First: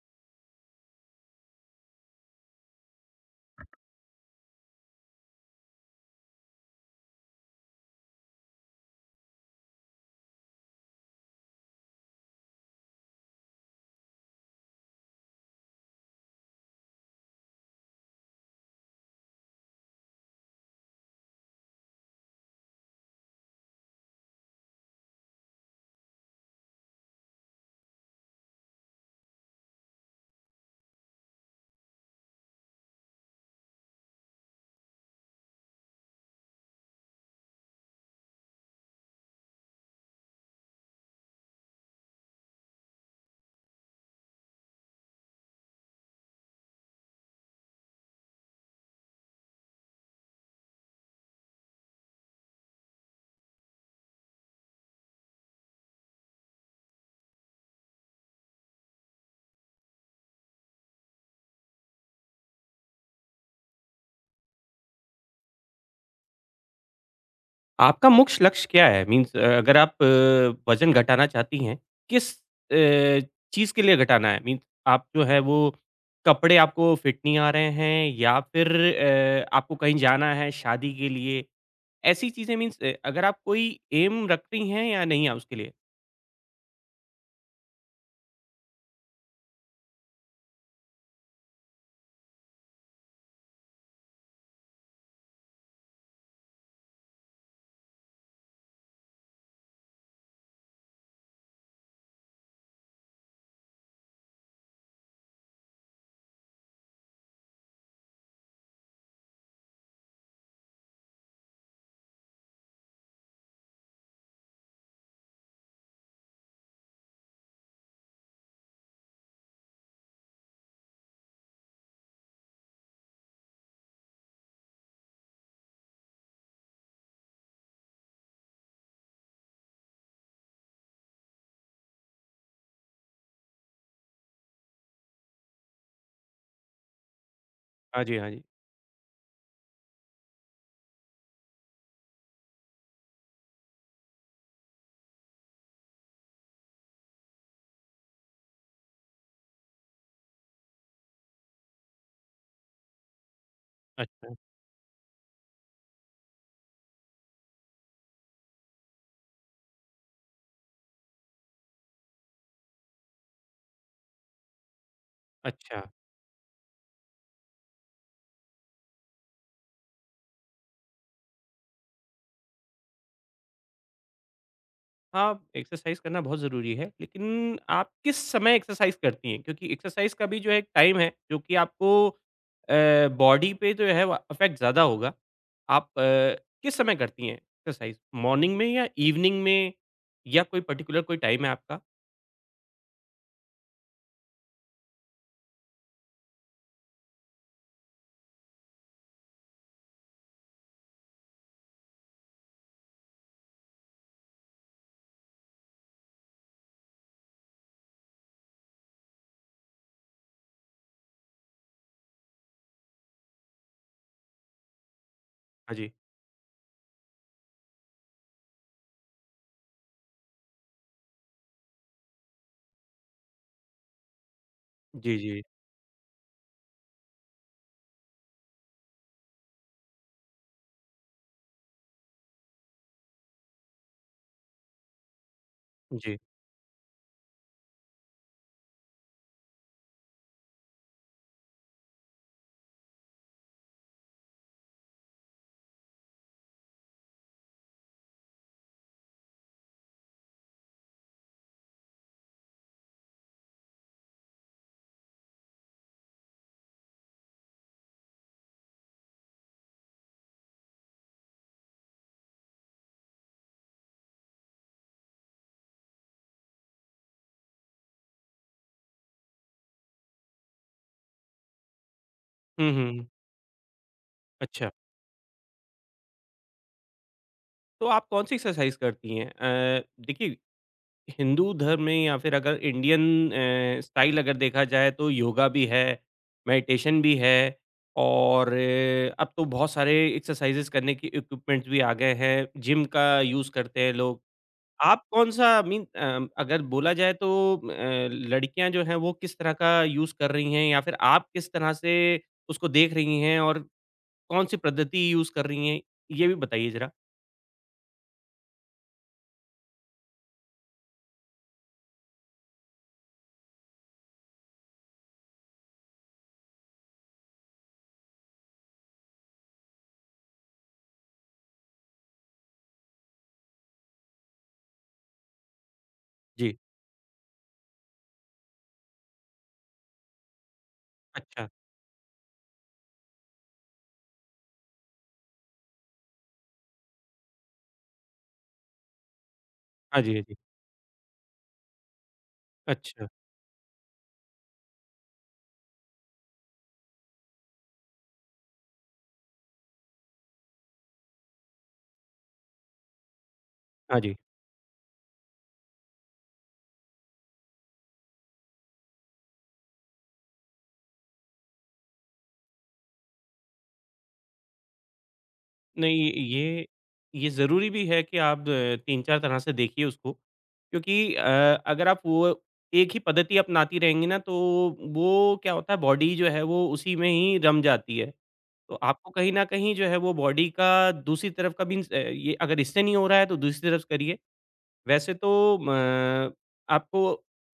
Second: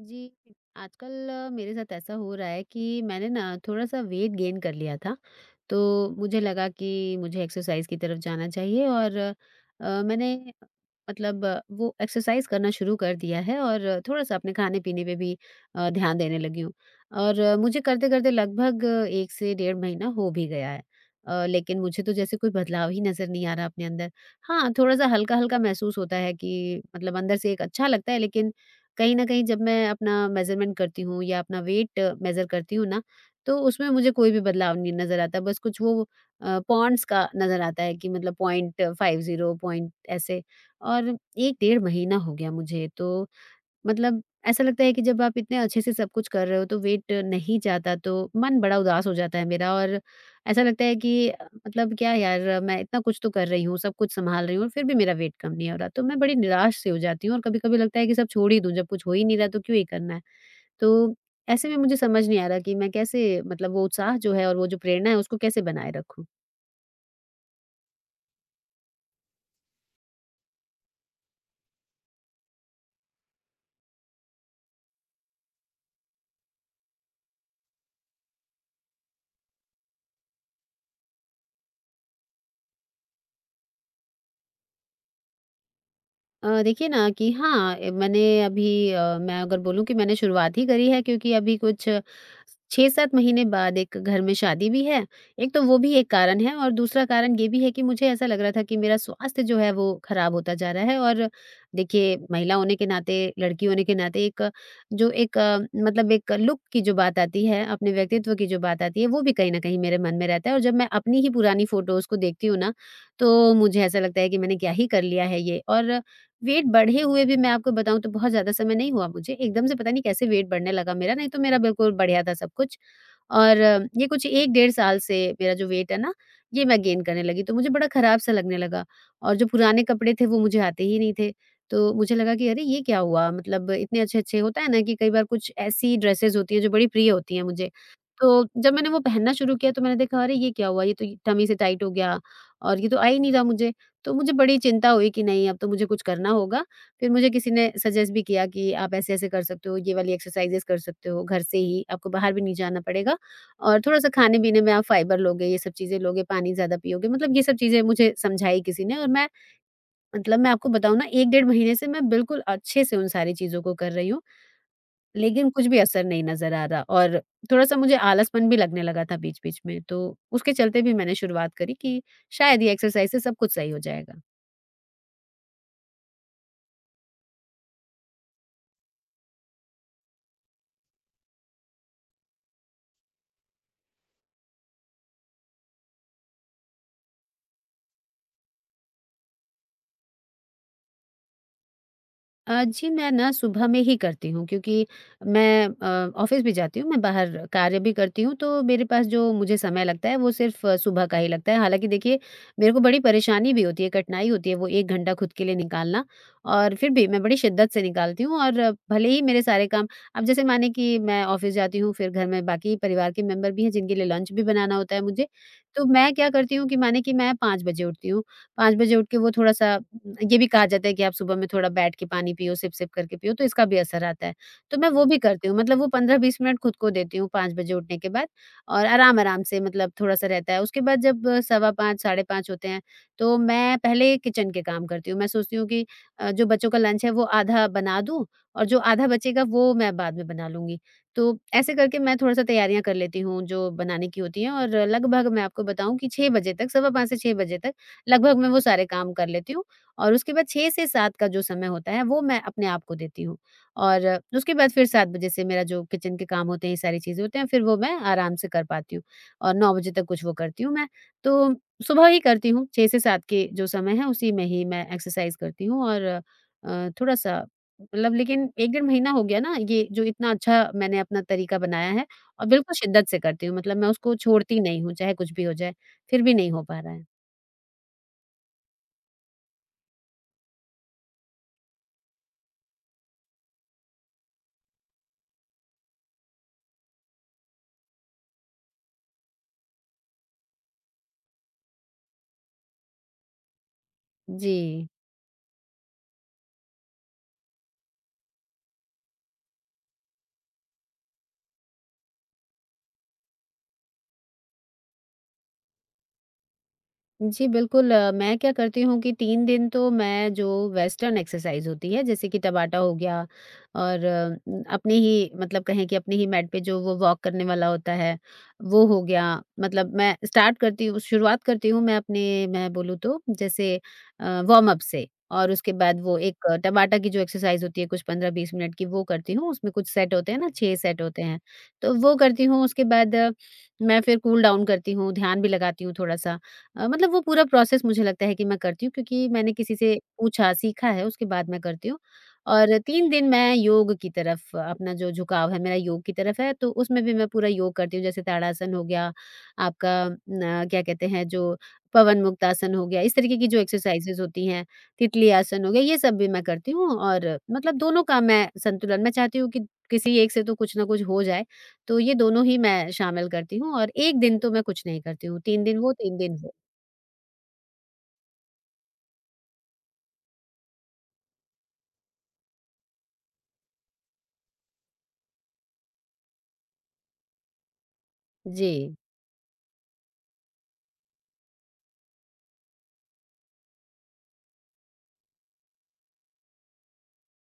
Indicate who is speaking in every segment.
Speaker 1: जी, आजकल अ, मेरे साथ ऐसा हो रहा है कि मैंने ना थोड़ा-सा वेट गेन कर लिया था, तो मुझे लगा कि मुझे एक्सरसाइज़ की तरफ़ जाना चाहिए और अ, मैंने मतलब वो एक्सरसाइज़ करना शुरू कर दिया है और थोड़ा-सा अपने खाने-पीने पे भी अ, ध्यान देने लगी हूँ और मुझे करते-करते लगभग 1 से डेढ़ महीना हो भी गया है। अ, लेकिन मुझे तो जैसे कोई बदलाव ही नज़र नहीं आ रहा अपने अंदर हाँ, थोड़ा-सा हल्का-हल्का महसूस होता है कि मतलब अंदर से एक अच्छा लगता है, लेकिन कहीं न कहीं जब मैं अपना मेज़रमेंट करती हूँ या अपना वेट मेज़र करती हूँ ना, तो उसमें मुझे कोई भी बदलाव नहीं नज़र आता, बस कुछ वो अ, पाउंड्स का नज़र आता है कि मतलब .50 पॉइंट ऐसे और 1 डेढ़ महीना हो गया मुझे, तो मतलब ऐसा लगता है कि जब आप इतने अच्छे से सब कुछ कर रहे हो, तो वेट नहीं जाता, तो मन बड़ा उदास हो जाता है मेरा और ऐसा लगता है कि मतलब क्या यार मैं इतना कुछ तो कर रही हूँ, सब कुछ सँभाल रही हूँ और फिर भी मेरा वेट कम नहीं हो रहा, तो मैं बड़ी निराश-सी हो जाती हूँ और कभी-कभी लगता है कि सब छोड़ ही दूँ जब कुछ हो ही नहीं रहा तो क्यों ये करना है? तो ऐसे में मुझे समझ नहीं आ रहा कि मैं कैसे मतलब वो उत्साह जो है और वो जो प्रेरणा है, उसको कैसे बनाए रखूँ?
Speaker 2: आपका मुख्य लक्ष्य क्या है? मीन्स अगर आप वज़न घटाना चाहती हैं, किस अ, चीज़ के लिए घटाना है? मीन आप जो हैं वो कपड़े आपको फिट नहीं आ रहे हैं या फिर अ, आपको कहीं जाना है शादी के लिए? ऐसी चीज़ें मीन्स अ, अगर आप कोई ऐम रखती हैं या नहीं है उसके लिए?
Speaker 1: अ, देखिए ना कि हाँ, ए मैंने अभी अ, मैं अगर बोलूँ कि मैंने शुरुआत ही करी है क्योंकि अभी कुछ स 6-7 महीने बाद एक घर में शादी भी है। एक तो वो भी एक कारण है और दूसरा कारण ये भी है कि मुझे ऐसा लग रहा था कि मेरा स्वास्थ्य जो है, वो खराब होता जा रहा है और देखिए, महिला होने के नाते, लड़की होने के नाते एक जो एक मतलब एक लुक की जो बात आती है, अपने व्यक्तित्व की जो बात आती है, वो भी कहीं न कहीं मेरे मन में रहता है और जब मैं अपनी ही पुरानी फ़ोटोस को देखती हूँ ना, तो मुझे ऐसा लगता है कि मैंने क्या ही कर लिया है ये और वेट बढ़े हुए भी मैं आपको बताऊँ तो बहुत ज़्यादा समय नहीं हुआ मुझे। एकदम से पता नहीं कैसे वेट बढ़ने लगा मेरा। नहीं तो मेरा बिल्कुल बढ़िया था सब कुछ और ये कुछ 1 डेढ़ साल से मेरा जो वेट है ना, ये मैं गेन करने लगी। तो मुझे बड़ा खराब-सा लगने लगा और जो पुराने कपड़े थे, वो मुझे आते ही नहीं थे। तो मुझे लगा कि, "अरे! ये क्या हुआ?" मतलब इतने अच्छे-अच्छे होता है ना कि कई बार कुछ ऐसी ड्रेसेस होती हैं जो बड़ी प्रिय होती हैं मुझे,
Speaker 2: हाँ जी, हाँ जी।
Speaker 1: तो जब मैंने वो पहनना शुरू किया तो मैंने देखा अरे! ये क्या हुआ, ये तो ये टम्मी से टाइट हो गया और ये तो आ ही नहीं रहा मुझे। तो मुझे बड़ी चिंता हुई कि नहीं, अब तो मुझे कुछ करना होगा। फिर मुझे किसी ने सजेस्ट भी किया कि आप ऐसे-ऐसे कर सकते हो, ये वाली एक्सरसाइज़ेज़ कर सकते हो घर से ही। आपको बाहर भी नहीं जाना पड़ेगा और थोड़ा-सा
Speaker 2: अच्छा।
Speaker 1: खाने-पीने में आप फाइबर लोगे, ये सब चीज़ें लोगे, पानी ज़्यादा पियोगे मतलब ये सब चीज़ें मुझे समझाई किसी ने और मैं मतलब मैं आपको बताऊँ ना, 1 डेढ़ महीने से मैं बिल्कुल अच्छे से उन सारी चीज़ों को कर रही हूँ। लेकिन कुछ भी
Speaker 2: अच्छा।
Speaker 1: असर नहीं नज़र आ रहा और थोड़ा-सा मुझे आलसपन भी लगने लगा था बीच-बीच में तो उसके चलते भी मैंने शुरुआत करी कि शायद ये एक्सरसाइज़ से सब कुछ सही हो जाएगा।
Speaker 2: हाँ, एक्सरसाइज़ करना बहुत ज़रूरी है, लेकिन आप किस समय एक्सरसाइज़ करती हैं? क्योंकि एक्सरसाइज़ का भी जो है एक टाइम है, जो कि आपको अ, बॉडी पे जो है वा अफ़ेक्ट ज़्यादा होगा। आप अ, किस समय करती हैं एक्सरसाइज़, मॉर्निंग में या ईवनिंग में या कोई पर्टिक्युलर कोई टाइम है आपका?
Speaker 1: अ, जी, मैं ना सुबह में ही करती हूँ क्योंकि मैं अ, ऑफ़िस भी जाती हूँ, मैं बाहर कार्य भी करती हूँ तो मेरे पास जो मुझे समय लगता है, वो सिर्फ़ सुबह का ही लगता है। हालाँकि देखिए, मेरे को बड़ी परेशानी भी होती है, कठिनाई होती है वो 1 घंटा खुद के लिए निकालना और फिर भी मैं बड़ी शिद्दत से निकालती हूँ और भले ही मेरे सारे काम अब जैसे मानें कि मैं ऑफ़िस जाती हूँ फिर घर में बाकी परिवार के मेंबर भी हैं, जिनके लिए लंच भी बनाना होता है मुझे।
Speaker 2: हाँ
Speaker 1: तो
Speaker 2: जी।
Speaker 1: मैं क्या करती हूँ कि मानें कि मैं 5 बजे उठती हूँ, 5 बजे उठ के वो थोड़ा-सा अ, ये भी कहा जाता है कि आप सुबह में थोड़ा बैठ के पानी पियो, सिप-सिप करके पियो तो इसका भी असर आता है। तो मैं वो
Speaker 2: जी,
Speaker 1: भी
Speaker 2: जी।
Speaker 1: करती हूँ मतलब वो 15-20 मिनट खुद को देती हूँ 5 बजे उठने के बाद और आराम-आराम से मतलब थोड़ा-सा रहता है। उसके बाद जब सवा 5, साढ़े 5 होते हैं, तो मैं पहले किचन के काम करती हूँ। मैं सोचती हूँ कि
Speaker 2: जी।
Speaker 1: अ, जो बच्चों का लंच है, वो आधा बना दूँ और जो आधा बचेगा वो मैं बाद में बना लूँगी। तो ऐसे करके मैं थोड़ा-सा तैयारियाँ कर लेती हूँ जो बनाने की होती हैं और लगभग मैं आपको बताऊँ कि 6 बजे तक सवा 5 से 6 बजे तक, लगभग मैं वो सारे काम कर लेती हूँ और उसके बाद 6 से 7 का जो समय होता है, वो मैं अपने आप को देती हूँ। और उसके बाद फिर 7 बजे से मेरा जो किचन के काम होते हैं, ये सारी चीज़ें होते हैं, फिर वो मैं आराम से कर पाती हूँ और 9 बजे तक कुछ वो करती हूँ मैं। तो सुबह ही करती हूँ, 6 से 7 के जो समय है, उसी में ही मैं एक्सरसाइज़ करती हूँ और अ, थोड़ा-सा मतलब लेकिन 1 डेढ़ महीना हो गया ना, ये जो इतना अच्छा मैंने अपना तरीका बनाया है और
Speaker 2: हुँ,
Speaker 1: बिल्कुल
Speaker 2: हुँ, हुँ।
Speaker 1: शिद्दत से करती हूँ। मतलब मैं उसको छोड़ती
Speaker 2: अच्छा।
Speaker 1: नहीं हूँ चाहे कुछ भी हो जाए, फिर भी नहीं हो पा रहा है।
Speaker 2: तो आप कौन-सी एक्सरसाइज़ करती हैं? अ, देखिए, हिंदू धर्म में या फिर अगर इंडियन अ, स्टाइल अगर देखा जाए, तो योगा भी है, मेडिटेशन भी है और अब तो बहुत सारे एक्सरसाइज़ेस करने के इक्विपमेंट्स भी आ गए हैं, जिम का यूज़ करते हैं लोग।
Speaker 1: जी।
Speaker 2: आप कौन-सा मीन अ, अगर बोला जाए तो अ, लड़कियाँ जो हैं वो किस तरह का यूज़ कर रही हैं या फिर आप किस तरह से उसको देख रही हैं, और कौन-सी पद्धति यूज़ कर रही हैं, ये भी बताइए ज़रा।
Speaker 1: जी, बिल्कुल। अ, मैं क्या करती हूँ कि 3 दिन तो मैं जो वेस्टर्न एक्सरसाइज़ होती है, जैसे कि टाबाटा हो गया और अम, अपनी ही मतलब कहें कि अपनी ही मैट पे जो वो वॉक करने वाला होता है, वो हो गया। मतलब मैं स्टार्ट करती हूँ शुरुआत करती हूँ मैं अपने मैं बोलूँ तो, जैसे अ, वार्म-अप से, और उसके बाद वो एक
Speaker 2: जी।
Speaker 1: टाबाटा की जो एक्सरसाइज़ होती है कुछ 15-20 मिनट की, वो करती हूँ। उसमें कुछ सेट होते हैं ना, 6 सेट होते हैं,
Speaker 2: अच्छा।
Speaker 1: तो वो करती हूँ। उसके बाद मैं फिर कूल-डाउन करती हूँ, ध्यान भी लगाती हूँ थोड़ा-सा। अ, मतलब वो पूरा प्रोसेस मुझे लगता है कि मैं करती हूँ क्योंकि मैंने किसी से
Speaker 2: हाँ जी, हाँ जी।
Speaker 1: पूछा सीखा है, उसके बाद मैं करती हूँ। और
Speaker 2: अच्छा।
Speaker 1: 3 दिन मैं योग की तरफ अपना जो झुकाव है मेरा योग की तरफ है, तो उसमें भी मैं पूरा योग करती हूँ। जैसे ताड़ासन हो गया, आपका न क्या कहते हैं जो पवनमुक्तासन हो गया, इस तरीके की जो
Speaker 2: हाँ जी।
Speaker 1: एक्सरसाइज़ेस होती हैं, तितली आसन हो गया, ये सब भी मैं करती हूँ और मतलब दोनों का मैं संतुलन मैं चाहती हूँ कि किसी एक से तो कुछ ना कुछ हो जाए, तो ये दोनों ही मैं शामिल करती हूँ और 1 दिन तो मैं कुछ नहीं करती हूँ, 3 दिन वो,
Speaker 2: नहीं,
Speaker 1: 3 दिन वो।
Speaker 2: ये, ये ज़रूरी भी है कि आप 3-4 तरह से देखिए उसको क्योंकि अ, अगर आप वो एक ही पद्धति अपनाती रहेंगी ना, तो वो वो क्या होता है, बॉडी जो है वो उसी में ही रम जाती है। तो
Speaker 1: जी।
Speaker 2: आपको कहीं न कहीं जो है वो बॉडी का दूसरी तरफ का मीन्स अ अ, ये अगर इससे नहीं हो रहा है, तो दूसरी तरफ स करिए। वैसे तो म आपको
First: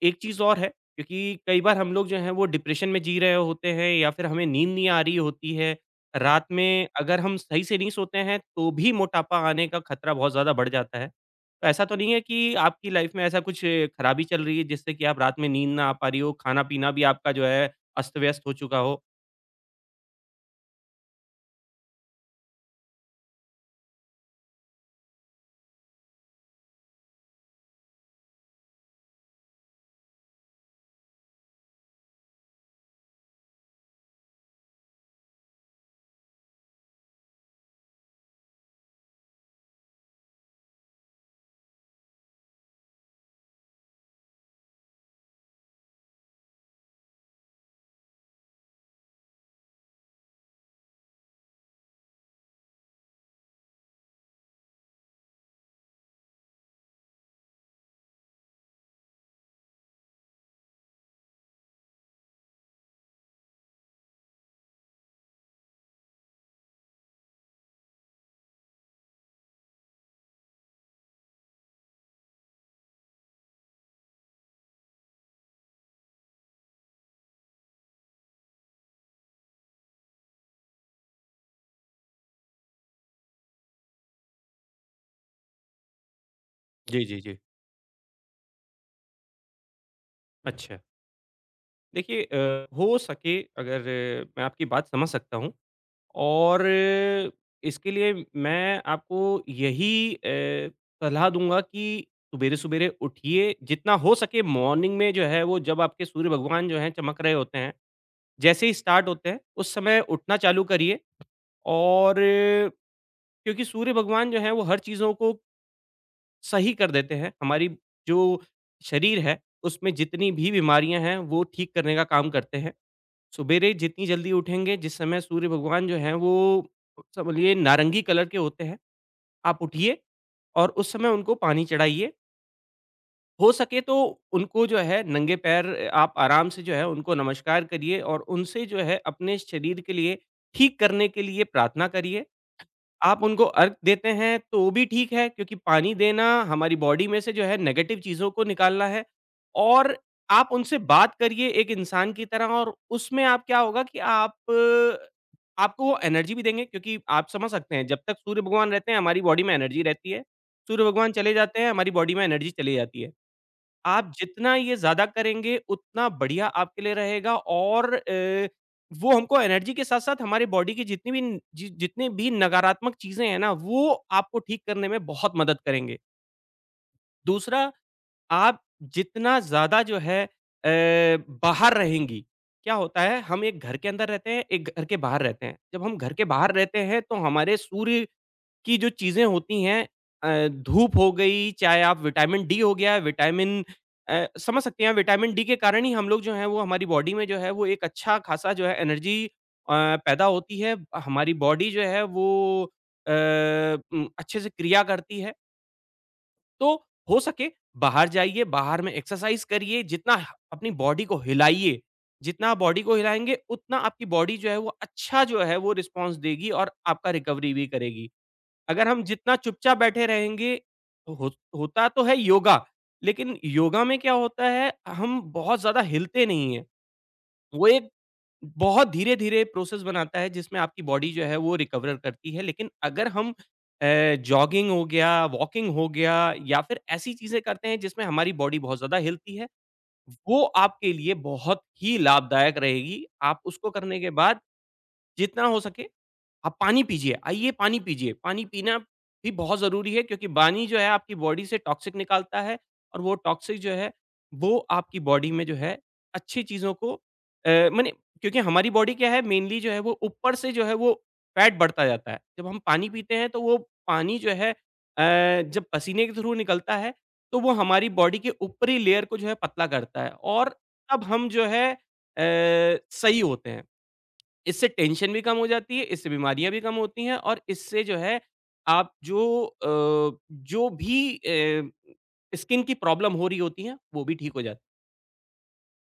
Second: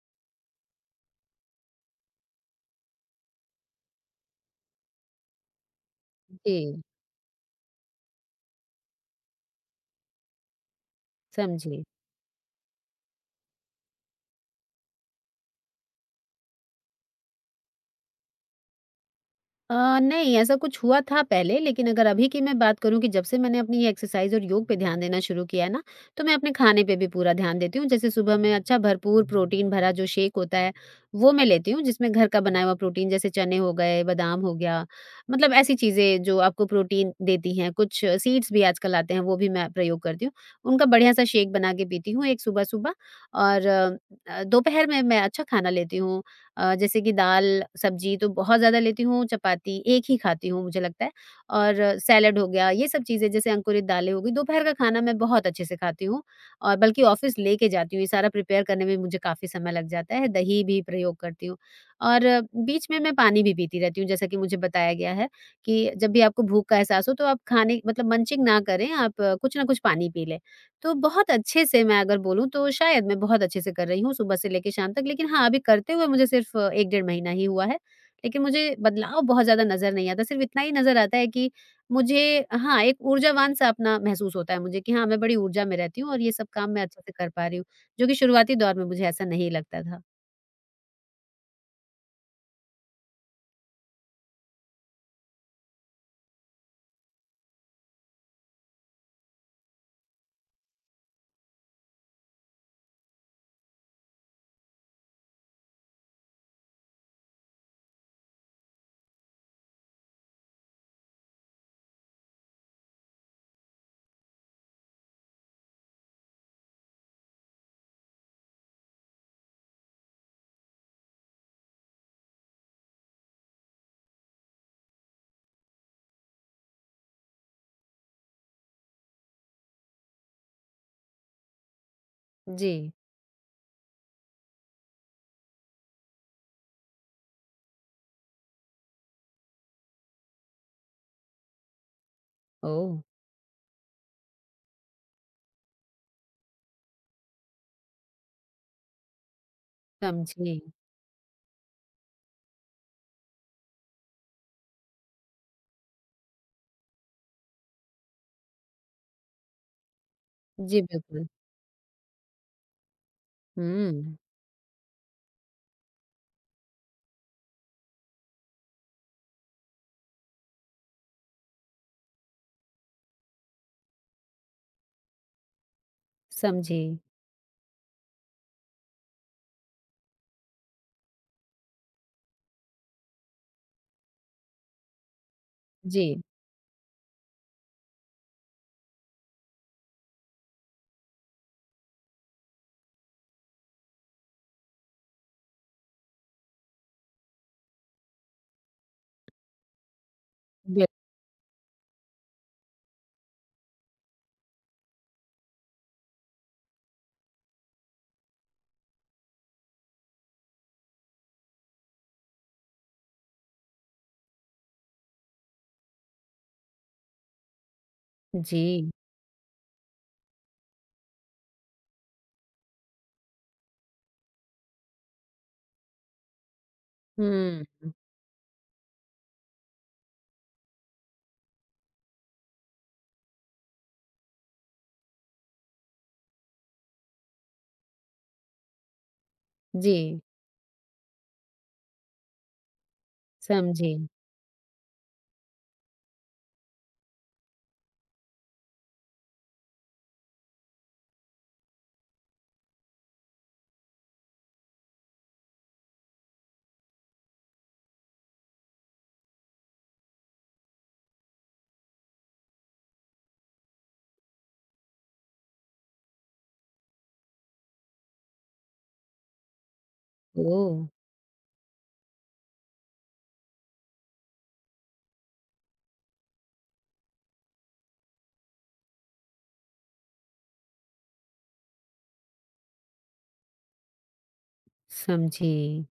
Speaker 2: एक चीज़ और है, क्योंकि कई बार हम लोग जो हैं वो डिप्रेशन में जी रहे होते हैं या फिर हमें नींद नहीं आ रही होती है। रात
Speaker 1: इ
Speaker 2: में अगर हम सही से नहीं सोते हैं, तो भी मोटापा आने का खतरा बहुत ज़्यादा बढ़ जाता है।
Speaker 1: समझी।
Speaker 2: ऐसा तो नहीं है कि आपकी लाइफ में ऐसा कुछ खराबी चल रही है जिससे कि आप रात में नींद ना आ पा रही हो, खाना-पीना भी आपका जो है अस्त-व्यस्त हो चुका हो?
Speaker 1: अ, नहीं, ऐसा कुछ हुआ था पहले, लेकिन अगर अभी की मैं बात करूँ कि जब से मैंने अपनी ये एक्सरसाइज़ और योग पे ध्यान देना शुरू किया है ना, तो मैं अपने खाने पे भी पूरा ध्यान देती हूँ। जैसे सुबह में अच्छा भरपूर प्रोटीन भरा जो शेक होता है, वो मैं लेती हूँ जिसमें घर का बना हुआ प्रोटीन, जैसे चने हो गए, बादाम हो गया, मतलब ऐसी चीज़ें जो आपको प्रोटीन देती हैं। कुछ सीड्स भी आजकल आते हैं, वो भी मैं प्रयोग करती हूँ। उनका बढ़िया-सा शेक बनाके पीती हूँ, एक सुबह-सुबह और अ, दोपहर में मैं अच्छा खाना लेती हूँ अ, जैसे कि दाल, सब्ज़ी तो बहुत ज़्यादा लेती हूँ, चपाती 1 ही खाती हूँ मुझे लगता है, और सलाद हो गया। ये सब चीज़ें, जैसे अंकुरित दालें हो गई, दोपहर का खाना मैं बहुत अच्छे से खाती हूँ, और बल्कि ऑफिस लेके जाती हूँ। ये सारा प्रिपेयर करने में भी मुझे काफ़ी समय लग जाता है। दही भी प्रयोग करती हूँ, और बीच में मैं पानी भी पीती रहती हूँ, जैसा कि मुझे बताया गया है कि जब भी आपको भूख का एहसास हो, तो आप खाने मतलब मंचिंग ना करें, आप कुछ ना कुछ पानी पी लें। तो बहुत अच्छे से मैं अगर बोलूँ, तो शायद मैं बहुत अच्छे से कर रही हूँ, सुबह से लेके शाम तक। लेकिन हाँ, अभी करते हुए मुझे सिर्फ 1 डेढ़ महीना ही हुआ है, लेकिन मुझे बदलाव बहुत ज़्यादा नज़र नहीं आता। सिर्फ इतना ही नज़र आता है कि मुझे, हाँ, एक ऊर्जावान-सा अपना महसूस होता है मुझे कि हाँ, मैं बड़ी ऊर्जा में रहती हूँ और ये सब काम मैं अच्छे
Speaker 2: जी,
Speaker 1: से
Speaker 2: जी,
Speaker 1: कर
Speaker 2: जी।
Speaker 1: पा रही हूँ, जो कि शुरुआती दौर में मुझे ऐसा नहीं लगता था।
Speaker 2: अच्छा। देखिए अ, हो सके अगर मैं आपकी बात समझ सकता हूँ और इसके लिए मैं आपको यही अ, सलाह दूँगा कि सुबेरे-सुबेरे उठिए। जितना हो सके मॉर्निंग में जो है वो जब आपके सूर्य भगवान जो हैं चमक रहे होते हैं। जैसे ही स्टार्ट होते हैं उस समय उठना चालू करिए और क्योंकि सूर्य भगवान जो है वो हर चीज़ों को सही कर देते हैं हमारी जो शरीर है उसमें जितनी भी बीमारियाँ हैं वो ठीक करने का काम करते हैं। सुबेरे जितनी जल्दी उठेंगे, जिस समय सूर्य भगवान जो हैं वो कौन-सा बोलिए नारंगी कलर के होते हैं, आप उठिए और उस समय उनको पानी चढ़ाइए।
Speaker 1: जी।
Speaker 2: हो सके तो उनको जो है नंगे पैर आप आराम से जो है उनको नमस्कार करिए और उनसे जो है अपने शरीर के लिए ठीक करने के लिए प्रार्थना करिए।
Speaker 1: ओह!
Speaker 2: आप उनको अर्घ देते हैं, तो भी ठीक है क्योंकि पानी देना हमारी बॉडी में से जो है नेगटिव चीज़ों को निकालना है और आप
Speaker 1: समझी।
Speaker 2: उनसे बात करिए एक इंसान की तरह और उसमें क्या होगा कि आप आपको वो एनर्जी भी देंगे क्योंकि आप समझ सकते हैं जब तक सूर्य भगवान रहते हैं हमारी बॉडी में एनर्जी रहती है।
Speaker 1: जी,
Speaker 2: सूर्य भगवान
Speaker 1: बिल्कुल।
Speaker 2: चले जाते हैं हमारी बॉडी में एनर्जी चली जाती है आप
Speaker 1: हुँ।
Speaker 2: जितना ये ज़्यादा करेंगे उतना बढ़िया आपके लिए रहेगा और अ, वो हमको एनर्जी के साथ-साथ हमारी बॉडी की जितनी भी जि जितनी भी नकारात्मक चीज़ें हैं ना वो आपको ठीक करने में बहुत मदद करेंगे।
Speaker 1: समझी।
Speaker 2: दूसरा, आप जितना ज़्यादा जो है अ, बाहर रहेंगी, क्या होता है, हम एक घर के अंदर रहते हैं, एक घर के बाहर रहते हैं, जब हम घर
Speaker 1: जी।
Speaker 2: के बाहर रहते हैं, तो हमारे सूर्य की जो चीज़ें होती हैं अ, धूप हो गई, चाहे आप विटामिन डी हो गया, विटामिन अ समझ सकती हैं, विटामिन डी के कारण ही हम लोग जो हैं, वो हमारी बॉडी में जो है, एक अच्छा खासा जो है एनर्जी अ, पैदा होती है।
Speaker 1: व्य
Speaker 2: हमारी बॉडी जो है वो अ उम, अच्छे से क्रिया करती है। तो हो सके, बाहर जाइए, बाहर में एक्सरसाइज़ करिए, जितना ह अपनी बॉडी को हिलाइए, जितना बॉडी को हिलाएँगे, उतना आपकी बॉडी जो है, वो अच्छा जो है वो रिस्पॉन्स देगी और आपका रिकवरी भी करेगी। अगर
Speaker 1: जी।
Speaker 2: हम जितना चुपचाप बैठे रहेंगे हो होता तो है योगा, लेकिन योगा में क्या होता है, हम बहुत ज़्यादा हिलते नहीं हैं। वो एक
Speaker 1: हुँ।
Speaker 2: बहुत धीरे-धीरे प्रोसेस बनाता है जिसमें आपकी बॉडी जो है, वो रिकवर करती है। लेकिन अगर हम अ, जॉगिंग हो गया, वॉकिंग हो गया, या फिर ऐसी चीज़ें करते हैं जिसमें हमारी बॉडी बहुत ज़्यादा हिलती है,
Speaker 1: जी।
Speaker 2: वो आपके लिए बहुत ही लाभदायक रहेगी। आप उसको करने
Speaker 1: समझी।
Speaker 2: के बाद जितना हो सके आप पानी पीजिए, आइए, पानी पीजिए। पानी पीना भी बहुत ज़रूरी है क्योंकि पानी जो है आपकी बॉडी से टॉक्सिक निकालता है, और वो टॉक्सिक जो है, वो आपकी बॉडी में जो है अच्छी चीज़ों को अ मने क्योंकि हमारी बॉडी क्या है, मेनली जो है, वो ऊपर से जो है वो फैट बढ़ता जाता है। जब हम पानी पीते हैं, तो वो पानी जो है अ, जब पसीने के थ्रू निकलता है, तो वो हमारी बॉडी के ऊपरी लेयर को जो है पतला करता है और
Speaker 1: ओह!
Speaker 2: तब हम जो है अ, सही होते हैं। इससे टेंशन भी कम हो जाती है, इससे बीमारियाँ भी कम होती हैं, और इससे जो है आप जो अ, जो भी अ, स्किन की प्रॉब्लम हो रही होती है, वो भी ठीक हो जा
Speaker 1: समझी।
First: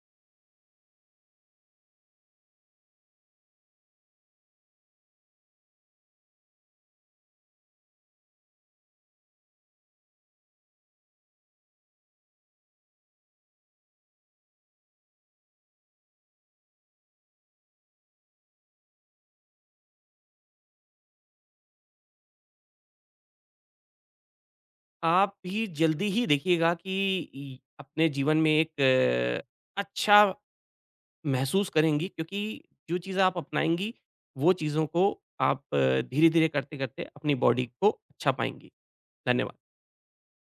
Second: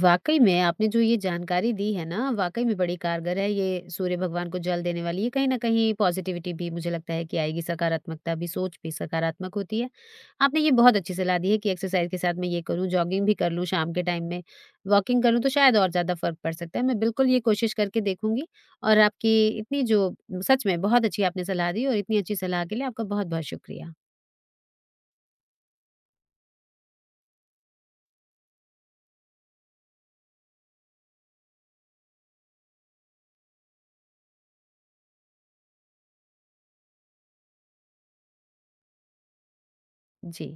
Speaker 1: वाक़ई में आपने जो ये जानकारी दी है ना, वाक़ई में बड़ी कारगर है, ये सूर्य भगवान को जल देने वाली, ये कहीं न कहीं पॉजिटिविटी भी मुझे लगता है कि आएगी, सकारात्मकता भी, सोच भी सकारात्मक होती है। आपने ये बहुत अच्छी सलाह दी है कि एक्सरसाइज के साथ मैं ये करूँ, जॉगिंग भी कर लूँ शाम के टाइम में, वॉकिंग करूँ, तो शायद और ज़्यादा फ़र्क पड़ सकता है। मैं बिल्कुल ये कोशिश करके देखूँगी और आपकी इतनी जो सच में बहुत अच्छी आपने सलाह दी, और इतनी अच्छी सलाह के लिए आपका बहुत-बहुत शुक्रिया।
Speaker 2: आप ही जल्दी ही देखिएगा कि इ अपने जीवन में एक अच्छा महसूस करेंगी क्योंकि जो चीज़ आप अपनाएँगी, वो चीज़ों को आप धीरे-धीरे करते-करते अपनी बॉडी को अच्छा पाएँगी। धन्यवाद।
Speaker 1: जी।